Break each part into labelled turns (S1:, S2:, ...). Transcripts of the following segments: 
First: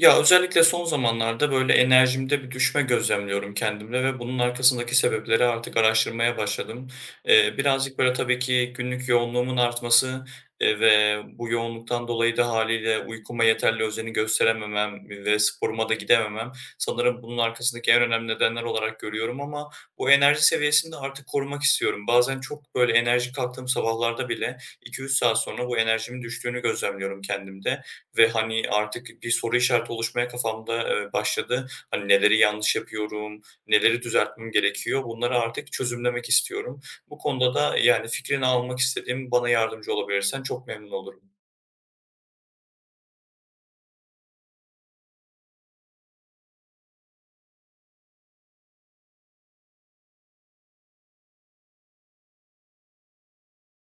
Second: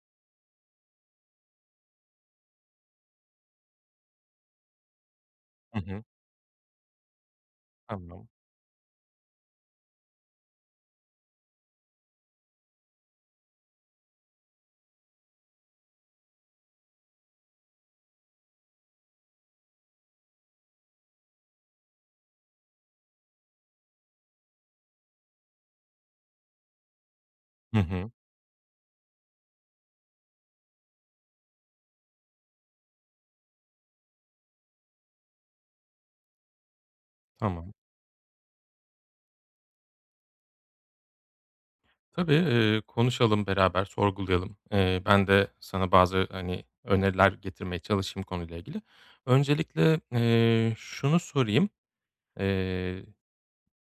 S1: Ya, özellikle son zamanlarda, enerjimde bir düşme gözlemliyorum kendimde ve bunun arkasındaki sebepleri artık
S2: Hı hı.
S1: araştırmaya başladım. Birazcık,
S2: Tamam.
S1: tabii ki günlük yoğunluğumun artması, ve bu yoğunluktan dolayı da haliyle uykuma yeterli özeni gösterememem ve sporuma da gidememem sanırım bunun arkasındaki en önemli nedenler olarak görüyorum ama bu enerji seviyesini de artık korumak istiyorum. Bazen çok, enerji kalktığım sabahlarda bile 2-3 saat sonra bu enerjimin düştüğünü gözlemliyorum
S2: Hı
S1: kendimde
S2: hı.
S1: ve, hani, artık bir soru işareti oluşmaya kafamda, başladı. Hani, neleri yanlış yapıyorum, neleri düzeltmem gerekiyor? Bunları artık çözümlemek istiyorum. Bu konuda
S2: Tamam.
S1: da, yani, fikrini almak istediğim bana yardımcı olabilirsen çok memnun olurum.
S2: Tabii, konuşalım beraber, sorgulayalım. Ben de sana bazı, hani, öneriler getirmeye çalışayım konuyla ilgili. Öncelikle, şunu sorayım.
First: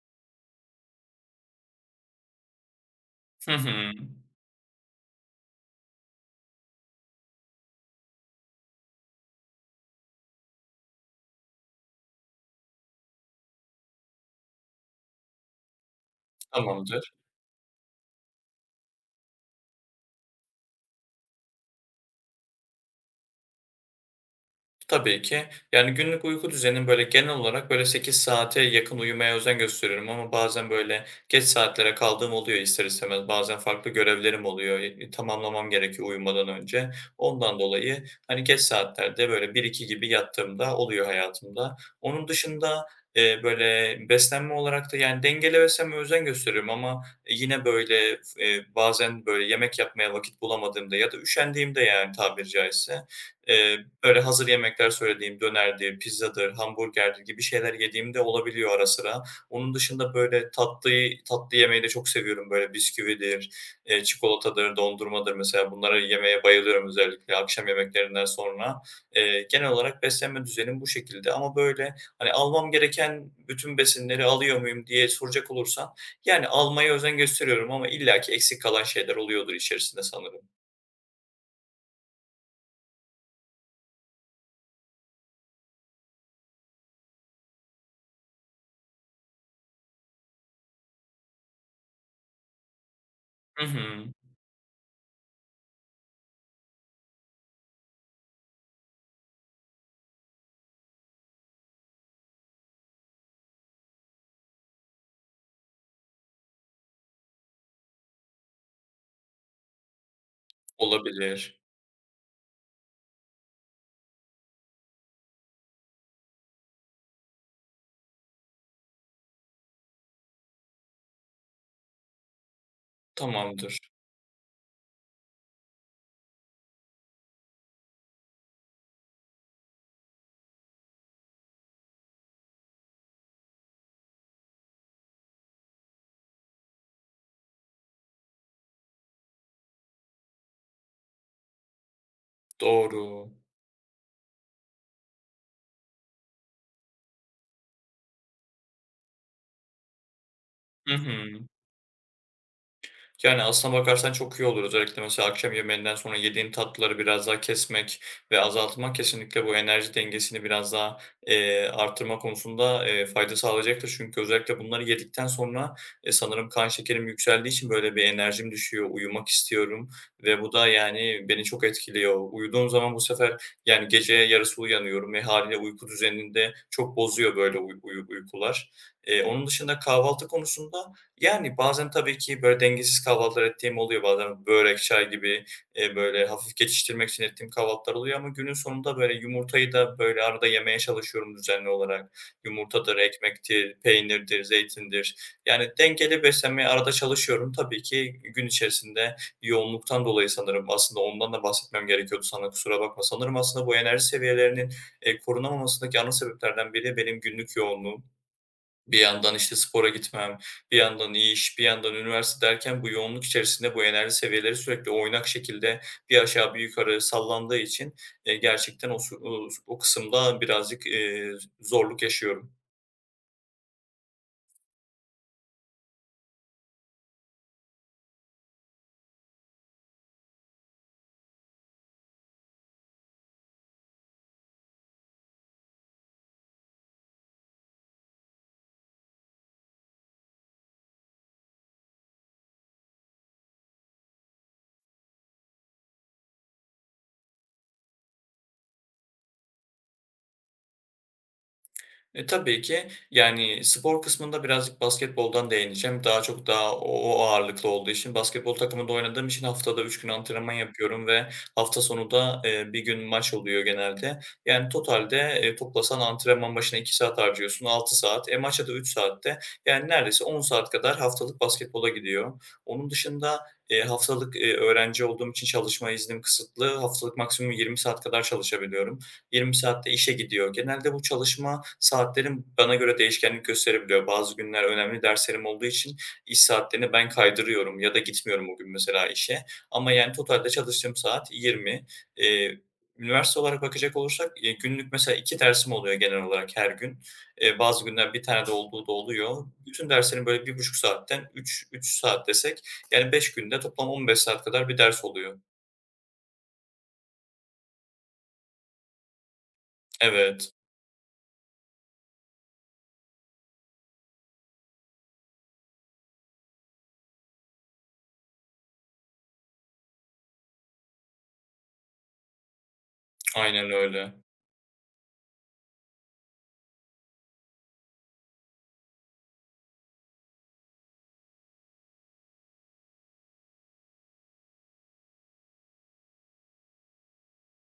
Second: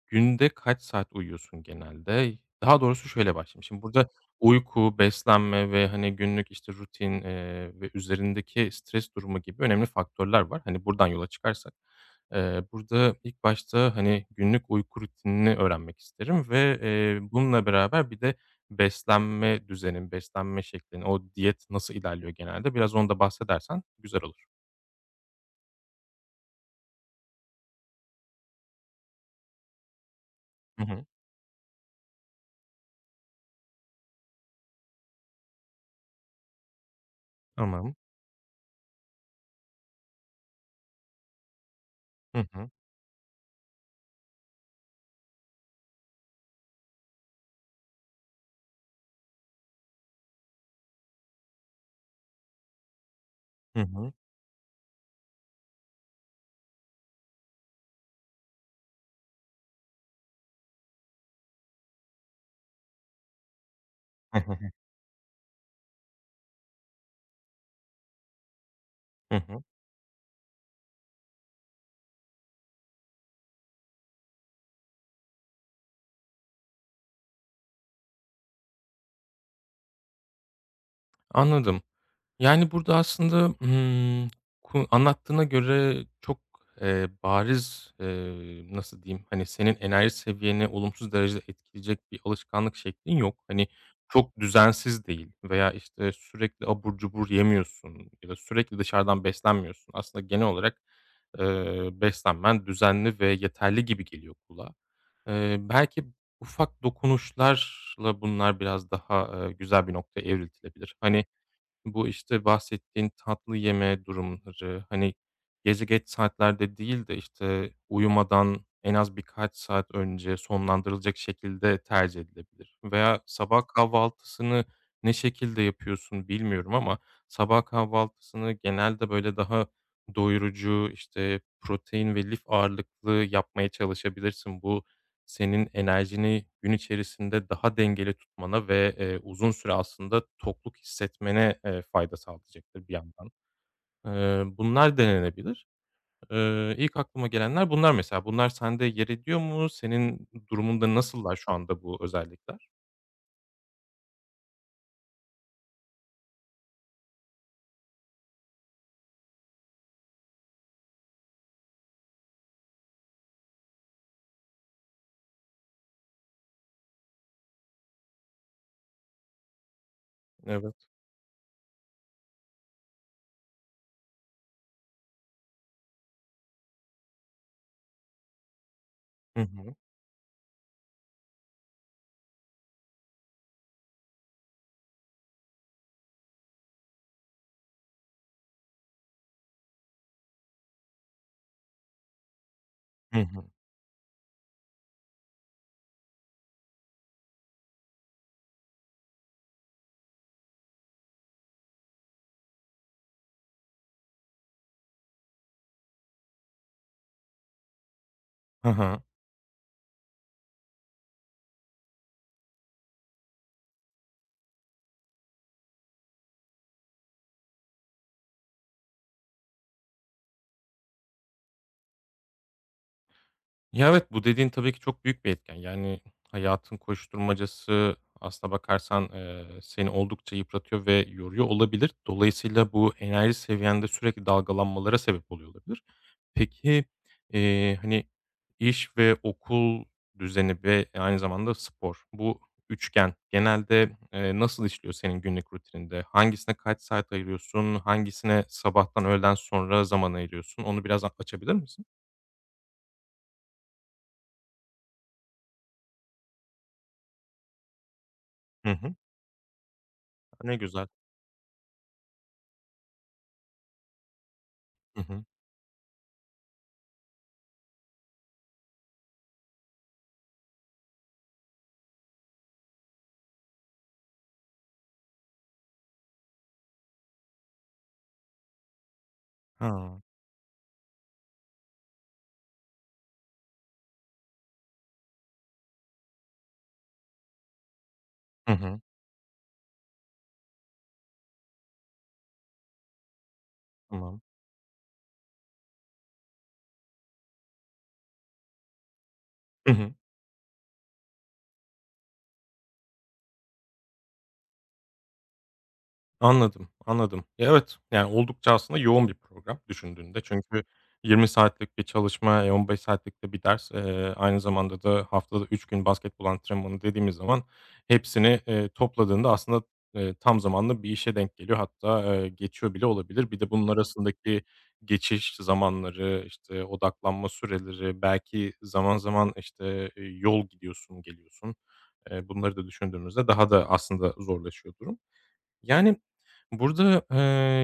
S2: Günde kaç saat uyuyorsun genelde? Daha doğrusu şöyle
S1: Hı
S2: başlayayım. Şimdi
S1: hı.
S2: burada uyku, beslenme ve, hani, günlük, işte, rutin, ve üzerindeki stres durumu gibi önemli faktörler var. Hani, buradan yola çıkarsak. Burada ilk başta, hani, günlük uyku rutinini öğrenmek isterim ve,
S1: Tamamdır.
S2: bununla beraber bir de beslenme düzenin, beslenme şeklin, o diyet nasıl ilerliyor genelde? Biraz onu da bahsedersen güzel olur.
S1: Tabii ki. Yani, günlük uyku düzenim, genel olarak, 8 saate yakın uyumaya özen gösteriyorum ama bazen,
S2: Hı hı.
S1: geç saatlere kaldığım oluyor ister istemez. Bazen farklı görevlerim oluyor, tamamlamam gerekiyor uyumadan önce. Ondan
S2: Tamam.
S1: dolayı, hani, geç saatlerde, bir iki gibi yattığımda oluyor hayatımda. Onun
S2: Hı hı.
S1: dışında, beslenme olarak da, yani, dengeli beslenmeye özen gösteriyorum ama yine, böyle, f bazen, yemek yapmaya vakit bulamadığımda ya da üşendiğimde, yani, tabiri caizse, e,
S2: Hı hı.
S1: öyle hazır yemekler söylediğim dönerdir, pizzadır, hamburgerdir gibi şeyler yediğim de olabiliyor ara sıra. Onun dışında, tatlıyı tatlı yemeyi de çok seviyorum. Böyle, bisküvidir, çikolatadır, dondurmadır mesela bunları yemeye bayılıyorum özellikle akşam yemeklerinden sonra.
S2: Hı hı.
S1: Genel olarak beslenme düzenim bu şekilde ama, hani, almam gereken bütün besinleri alıyor muyum diye soracak olursan, yani, almaya özen gösteriyorum ama illaki eksik kalan şeyler oluyordur içerisinde sanırım.
S2: Anladım. Yani, burada aslında, ku anlattığına göre çok, bariz, nasıl diyeyim, hani, senin enerji seviyeni olumsuz derecede etkileyecek bir alışkanlık şeklin yok.
S1: Hı
S2: Hani,
S1: hı.
S2: çok düzensiz değil veya, işte, sürekli abur cubur yemiyorsun ya da sürekli dışarıdan beslenmiyorsun. Aslında genel olarak, beslenmen düzenli ve yeterli gibi geliyor kulağa. Belki ufak dokunuşlarla bunlar biraz daha, güzel bir noktaya evriltilebilir. Hani,
S1: Olabilir.
S2: bu, işte, bahsettiğin tatlı yeme durumları, hani, gece geç saatlerde değil de, işte, uyumadan en az birkaç saat önce sonlandırılacak şekilde tercih edilebilir veya sabah
S1: Tamamdır.
S2: kahvaltısını ne şekilde yapıyorsun bilmiyorum ama sabah kahvaltısını genelde, böyle, daha doyurucu, işte, protein ve lif ağırlıklı yapmaya çalışabilirsin. Bu senin enerjini gün içerisinde daha dengeli tutmana ve, uzun süre aslında tokluk hissetmene, fayda sağlayacaktır bir
S1: Doğru.
S2: yandan. Bunlar denenebilir. İlk aklıma gelenler bunlar mesela. Bunlar sende yer ediyor mu? Senin
S1: Hı
S2: durumunda nasıllar
S1: hı.
S2: şu anda bu özellikler?
S1: Yani, aslına bakarsan çok iyi olur. Özellikle mesela akşam yemeğinden sonra yediğin tatlıları biraz daha kesmek ve azaltmak kesinlikle bu enerji dengesini biraz daha, arttırma konusunda, fayda sağlayacaktır. Çünkü özellikle bunları yedikten sonra, sanırım kan şekerim yükseldiği için böyle bir enerjim düşüyor, uyumak istiyorum ve bu da,
S2: Evet.
S1: yani, beni çok etkiliyor. Uyuduğum zaman bu sefer, yani, gece yarısı uyanıyorum ve hâliyle uyku düzenini de çok bozuyor böyle uy uyu uykular.
S2: Hı
S1: Onun
S2: hı.
S1: dışında kahvaltı konusunda, yani, bazen tabii ki böyle dengesiz kahvaltılar ettiğim oluyor. Bazen börek, çay gibi, böyle hafif geçiştirmek için ettiğim kahvaltılar oluyor ama günün sonunda böyle yumurtayı da böyle arada yemeye çalışıyorum düzenli olarak. Yumurtadır,
S2: Hı hı.
S1: ekmektir, peynirdir, zeytindir. Yani dengeli beslenmeye arada çalışıyorum. Tabii ki gün içerisinde yoğunluktan dolayı sanırım aslında ondan da bahsetmem gerekiyordu sana, kusura bakma. Sanırım aslında bu enerji seviyelerinin, korunamamasındaki ana sebeplerden biri benim günlük yoğunluğum.
S2: Hı
S1: Bir
S2: hı.
S1: yandan, işte, spora gitmem, bir yandan iş, bir yandan üniversite derken bu yoğunluk içerisinde bu enerji seviyeleri sürekli oynak şekilde bir aşağı bir yukarı sallandığı için, gerçekten o su o o kısımda birazcık, zorluk yaşıyorum.
S2: Ya, evet, bu dediğin tabii ki çok büyük bir etken. Yani, hayatın koşturmacası aslına bakarsan, seni oldukça yıpratıyor ve yoruyor olabilir. Dolayısıyla bu enerji seviyende sürekli dalgalanmalara sebep oluyor olabilir. Peki, hani, iş ve okul düzeni ve aynı zamanda spor, bu üçgen genelde, nasıl işliyor senin günlük rutininde? Hangisine kaç saat ayırıyorsun? Hangisine sabahtan öğleden sonra zaman ayırıyorsun? Onu biraz a açabilir misin?
S1: Tabii ki. Yani, spor kısmında birazcık basketboldan değineceğim. Daha çok daha o ağırlıklı olduğu için basketbol
S2: Hı
S1: takımında
S2: hı.
S1: oynadığım için haftada 3 gün antrenman
S2: Ne güzel.
S1: yapıyorum ve hafta sonu da, 1 gün maç oluyor genelde. Yani,
S2: Hı
S1: totalde,
S2: hı.
S1: toplasan antrenman başına 2 saat harcıyorsun, 6 saat. Maça da 3 saatte, yani, neredeyse 10 saat kadar haftalık basketbola gidiyor. Onun dışında, haftalık, öğrenci olduğum için çalışma iznim kısıtlı. Haftalık maksimum 20 saat kadar çalışabiliyorum. 20 saatte
S2: Ha.
S1: işe gidiyor. Genelde bu çalışma saatlerim bana göre değişkenlik gösterebiliyor. Bazı günler önemli derslerim olduğu için iş saatlerini ben kaydırıyorum ya da gitmiyorum
S2: Hı
S1: o gün
S2: hı.
S1: mesela işe. Ama yani totalde çalıştığım saat 20. Eee, Üniversite olarak bakacak
S2: Tamam.
S1: olursak, günlük mesela 2 dersim oluyor genel olarak her gün. Bazı günler bir tane de olduğu da oluyor.
S2: Hı
S1: Bütün
S2: hı.
S1: derslerim böyle bir buçuk saatten 3 saat desek yani 5 günde toplam 15 saat kadar bir ders oluyor.
S2: Anladım, anladım. Ya evet, yani oldukça aslında yoğun bir program düşündüğünde.
S1: Evet,
S2: Çünkü 20 saatlik bir çalışma, 15 saatlik de bir ders, aynı zamanda da haftada 3 gün basketbol antrenmanı dediğimiz zaman hepsini, topladığında aslında, tam zamanlı bir işe denk geliyor. Hatta, geçiyor bile olabilir. Bir de bunun
S1: aynen öyle.
S2: arasındaki geçiş zamanları, işte, odaklanma süreleri, belki zaman zaman, işte, yol gidiyorsun, geliyorsun. Bunları da düşündüğümüzde daha da aslında zorlaşıyor durum. Yani, burada,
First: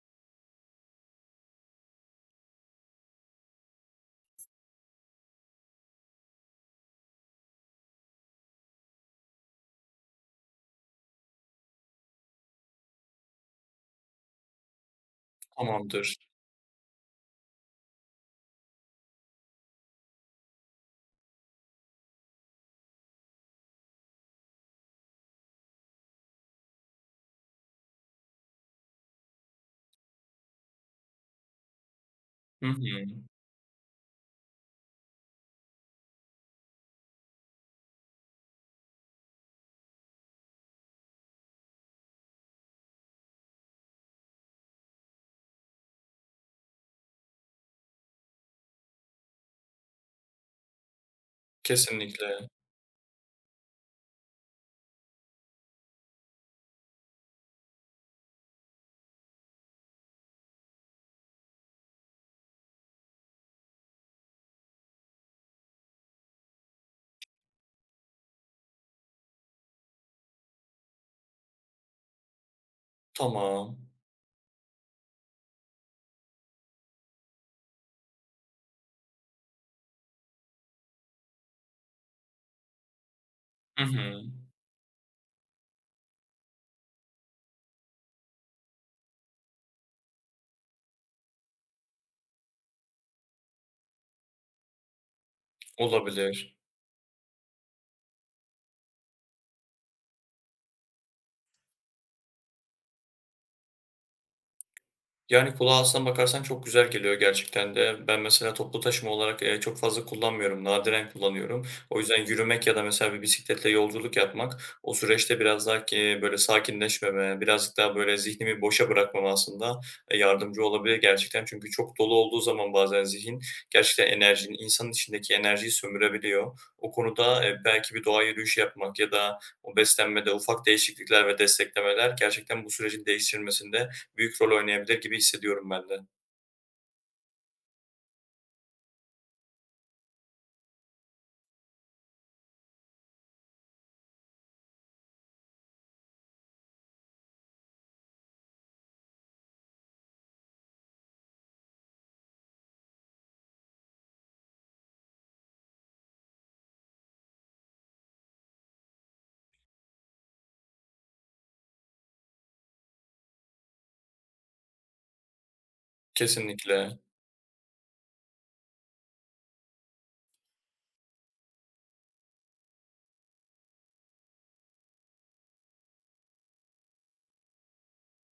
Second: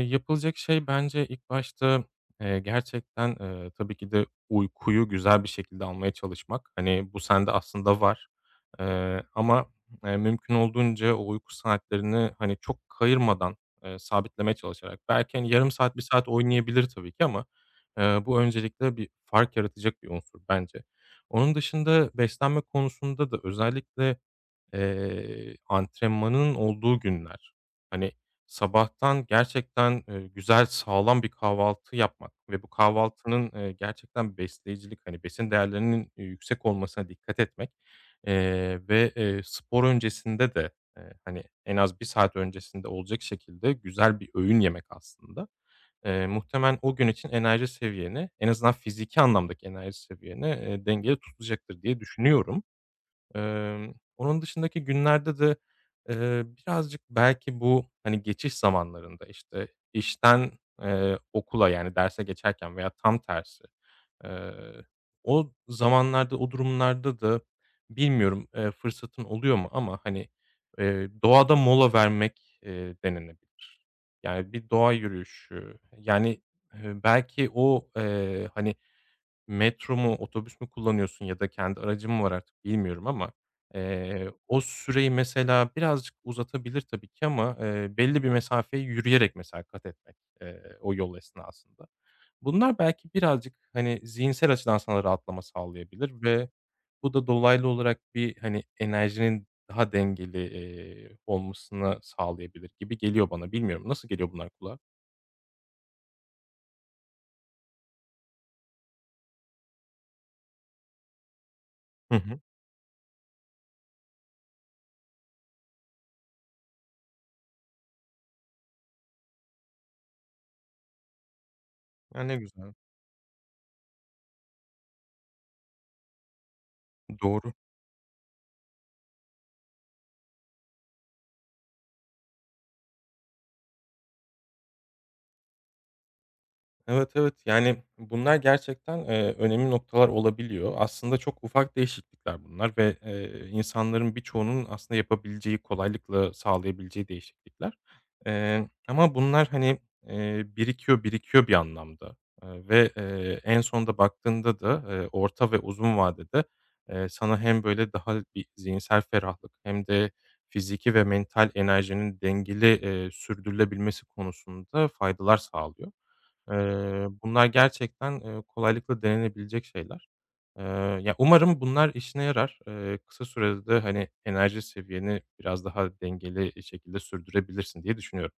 S2: yapılacak şey bence ilk başta, gerçekten, tabii ki de uykuyu güzel bir şekilde almaya çalışmak. Hani, bu sende aslında var, ama mümkün olduğunca o uyku saatlerini, hani, çok kayırmadan, sabitlemeye çalışarak belki, hani, yarım saat, bir
S1: Tamamdır.
S2: saat oynayabilir tabii ki ama, bu öncelikle bir fark yaratacak bir unsur bence. Onun dışında beslenme konusunda da özellikle antrenmanın olduğu günler. Hani, sabahtan gerçekten, güzel sağlam bir kahvaltı yapmak ve
S1: Hı
S2: bu
S1: hı.
S2: kahvaltının, gerçekten besleyicilik, hani, besin değerlerinin, yüksek olmasına dikkat etmek, ve spor öncesinde de, hani, en az bir saat öncesinde olacak şekilde güzel bir öğün yemek aslında. Muhtemelen o gün için enerji seviyeni, en azından fiziki anlamdaki enerji seviyeni, dengede tutacaktır diye
S1: Kesinlikle.
S2: düşünüyorum. Onun dışındaki günlerde de, birazcık belki bu, hani, geçiş zamanlarında, işte, işten, okula, yani, derse geçerken veya tam tersi, eee, o zamanlarda, o durumlarda da bilmiyorum, fırsatın oluyor mu ama, hani, doğada mola vermek,
S1: Tamam.
S2: denenebilir. Yani, bir doğa yürüyüşü, yani, belki o, hani, metro mu, otobüs mü kullanıyorsun ya da kendi aracın mı var artık bilmiyorum ama,
S1: Hı hı.
S2: o süreyi mesela birazcık uzatabilir tabii ki ama, belli bir mesafeyi yürüyerek mesela kat etmek, o yol esnasında. Bunlar belki birazcık, hani, zihinsel açıdan sana rahatlama sağlayabilir ve
S1: Olabilir.
S2: bu da dolaylı olarak bir, hani, enerjinin daha dengeli, olmasını sağlayabilir gibi geliyor bana. Bilmiyorum, nasıl geliyor bunlar kulağa?
S1: Yani, kulağa aslına bakarsan çok güzel geliyor gerçekten de. Ben mesela toplu taşıma olarak, çok fazla kullanmıyorum, nadiren kullanıyorum. O
S2: Hı
S1: yüzden
S2: hı.
S1: yürümek ya da mesela bir bisikletle yolculuk yapmak o süreçte biraz daha ki böyle sakinleşmeme, birazcık daha böyle zihnimi boşa bırakmama aslında, yardımcı olabilir gerçekten. Çünkü çok dolu
S2: Ya, ne
S1: olduğu zaman
S2: güzel.
S1: bazen zihin gerçekten enerjinin, insanın içindeki enerjiyi sömürebiliyor. O konuda,
S2: Doğru.
S1: belki bir doğa yürüyüşü yapmak ya da o beslenmede ufak değişiklikler ve desteklemeler gerçekten bu sürecin değiştirmesinde büyük rol oynayabilir gibi hissediyorum ben de.
S2: Evet, evet. Yani, bunlar gerçekten, önemli noktalar olabiliyor. Aslında çok ufak değişiklikler bunlar ve, insanların birçoğunun aslında yapabileceği, kolaylıkla sağlayabileceği değişiklikler. Ama bunlar, hani, birikiyor bir anlamda, ve en sonda baktığında da, orta ve uzun vadede, sana hem böyle daha bir zihinsel ferahlık hem de fiziki ve mental enerjinin dengeli, sürdürülebilmesi konusunda faydalar sağlıyor.
S1: Kesinlikle.
S2: Bunlar gerçekten, kolaylıkla denenebilecek şeyler. Eee, Ya, umarım bunlar işine yarar. Kısa sürede de, hani, enerji seviyeni biraz daha dengeli şekilde sürdürebilirsin diye düşünüyorum.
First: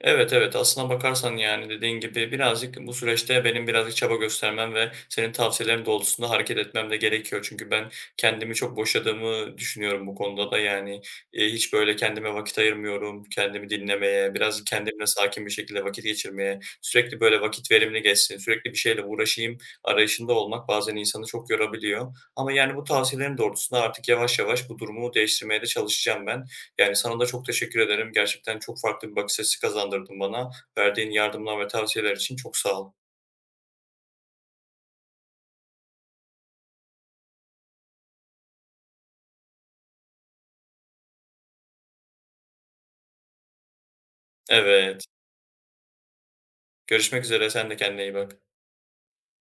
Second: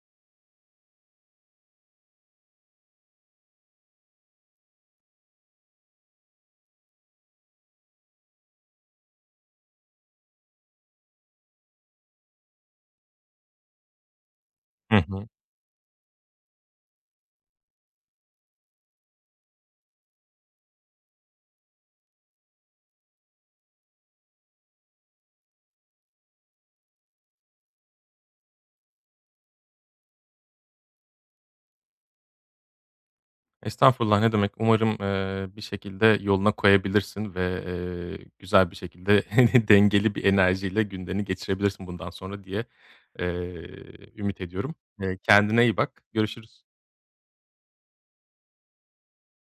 S1: Evet, evet, aslına bakarsan, yani, dediğin gibi birazcık bu süreçte benim birazcık çaba göstermem ve senin tavsiyelerin doğrultusunda hareket etmem de gerekiyor. Çünkü ben kendimi çok boşadığımı düşünüyorum bu konuda da. Yani, hiç böyle kendime vakit ayırmıyorum, kendimi dinlemeye, biraz
S2: Hı
S1: kendimle
S2: hı.
S1: sakin bir şekilde vakit geçirmeye, sürekli böyle vakit verimli geçsin, sürekli bir şeyle uğraşayım arayışında olmak bazen insanı çok yorabiliyor. Ama, yani, bu tavsiyelerin doğrultusunda artık yavaş yavaş bu durumu değiştirmeye de çalışacağım ben. Yani, sana da çok teşekkür ederim. Gerçekten çok farklı bir bakış açısı kazandırdın bana. Verdiğin yardımlar ve tavsiyeler için çok sağ ol.
S2: Estağfurullah, ne demek. Umarım, bir şekilde yoluna koyabilirsin ve güzel bir şekilde dengeli bir enerjiyle günlerini geçirebilirsin bundan sonra diye, ümit ediyorum.
S1: Evet.
S2: Kendine iyi bak. Görüşürüz.
S1: Görüşmek üzere. Sen de kendine iyi bak.